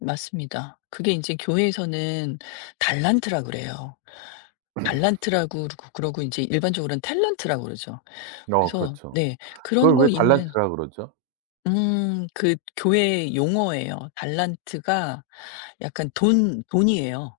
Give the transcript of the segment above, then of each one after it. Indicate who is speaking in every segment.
Speaker 1: 맞습니다. 그게 인제 교회에서는 달란트라 그래요. 달란트라고 그러고 그러고 인제 일반적으로는 탤런트라 그러죠.
Speaker 2: 어.
Speaker 1: 그래서
Speaker 2: 그렇죠.
Speaker 1: 네 그런
Speaker 2: 그걸
Speaker 1: 거
Speaker 2: 왜
Speaker 1: 있는
Speaker 2: 달란트라 그러죠?
Speaker 1: 음. 그 교회의 용어예요. 달란트가 약간 돈, 돈이에요.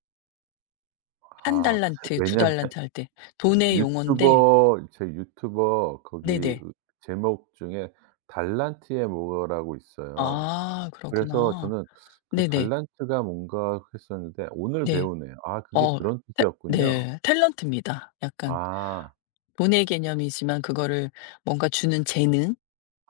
Speaker 1: 1
Speaker 2: 아.
Speaker 1: 달란트 2
Speaker 2: 왜냐하면
Speaker 1: 달란트 할 때. 돈의 용언데
Speaker 2: 유튜버 제 유튜버 거기
Speaker 1: 네네.
Speaker 2: 제목 중에 달란트의 뭐라고 있어요.
Speaker 1: 아.
Speaker 2: 그래서
Speaker 1: 그렇구나.
Speaker 2: 저는 그
Speaker 1: 네네.
Speaker 2: 달란트가 뭔가 했었는데 오늘
Speaker 1: 네.
Speaker 2: 배우네요. 아 그게
Speaker 1: 어.
Speaker 2: 그런
Speaker 1: 탤
Speaker 2: 뜻이었군요.
Speaker 1: 네 탤런트입니다. 약간
Speaker 2: 아.
Speaker 1: 돈의 개념이지만 그거를 뭔가 주는 재능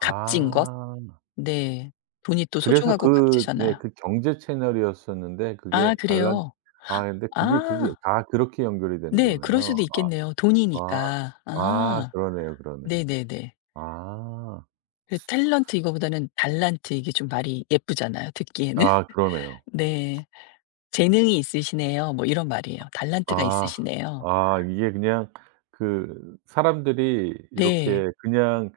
Speaker 1: 값진 것 네. 돈이 또
Speaker 2: 그래서
Speaker 1: 소중하고
Speaker 2: 그 네
Speaker 1: 값지잖아요.
Speaker 2: 그 경제 채널이었었는데
Speaker 1: 아.
Speaker 2: 그게 달란
Speaker 1: 그래요?
Speaker 2: 아이 근데 그게, 그게
Speaker 1: 아.
Speaker 2: 다 그렇게 연결이 되는
Speaker 1: 네. 그럴 수도
Speaker 2: 거네요.
Speaker 1: 있겠네요.
Speaker 2: 아.
Speaker 1: 돈이니까.
Speaker 2: 아. 아.
Speaker 1: 아.
Speaker 2: 그러네요, 그러네요.
Speaker 1: 네네네.
Speaker 2: 아.
Speaker 1: 그 탤런트 이거보다는 달란트 이게 좀 말이 예쁘잖아요, 듣기에는.
Speaker 2: 아. 그러네요.
Speaker 1: 네. "재능이 있으시네요." 뭐 이런 말이에요. "달란트가
Speaker 2: 아.
Speaker 1: 있으시네요."
Speaker 2: 아. 이게 그냥 그 사람들이
Speaker 1: 네.
Speaker 2: 이렇게 그냥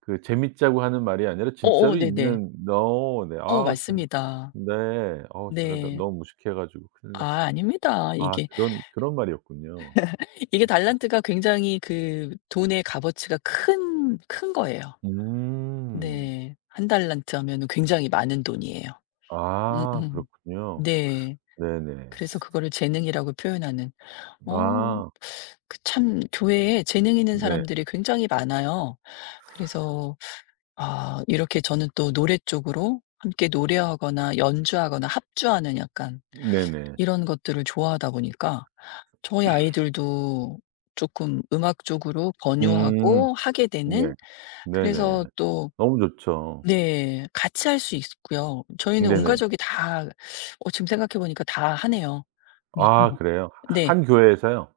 Speaker 2: 그 재밌자고 하는 말이 아니라
Speaker 1: 어어.
Speaker 2: 진짜로
Speaker 1: 네네.
Speaker 2: 있는 어우 네.
Speaker 1: 어.
Speaker 2: 아우 참
Speaker 1: 맞습니다.
Speaker 2: 네. 어 제가 너
Speaker 1: 네.
Speaker 2: 너무 무식해 가지고 큰일
Speaker 1: 아.
Speaker 2: 났습니다.
Speaker 1: 아닙니다.
Speaker 2: 아.
Speaker 1: 이게
Speaker 2: 그런, 그런 말이었군요.
Speaker 1: 이게 달란트가 굉장히 그 돈의 값어치가 큰 큰 거예요.
Speaker 2: 음.
Speaker 1: 네. 1 달란트 하면은 굉장히 많은 돈이에요.
Speaker 2: 아.
Speaker 1: 음음.
Speaker 2: 그렇군요.
Speaker 1: 네.
Speaker 2: 네네.
Speaker 1: 그래서 그거를 재능이라고 표현하는. 어.
Speaker 2: 아.
Speaker 1: 그 참 교회에 재능 있는
Speaker 2: 네.
Speaker 1: 사람들이 굉장히 많아요. 그래서 아 이렇게 저는 또 노래 쪽으로 함께 노래하거나 연주하거나 합주하는 약간
Speaker 2: 네네.
Speaker 1: 이런 것들을 좋아하다 보니까 저희 아이들도 쪼끔 음악 쪽으로
Speaker 2: 음.
Speaker 1: 권유하고 하게
Speaker 2: 네.
Speaker 1: 되는 그래서
Speaker 2: 네네.
Speaker 1: 또
Speaker 2: 너무 좋죠.
Speaker 1: 네 같이 할 수 있고요. 저희는 온
Speaker 2: 네네.
Speaker 1: 가족이 다 어 지금 생각해 보니까 다 하네요.
Speaker 2: 아.
Speaker 1: [unintelligible]
Speaker 2: 그래요?
Speaker 1: 네.
Speaker 2: 1 교회에서요?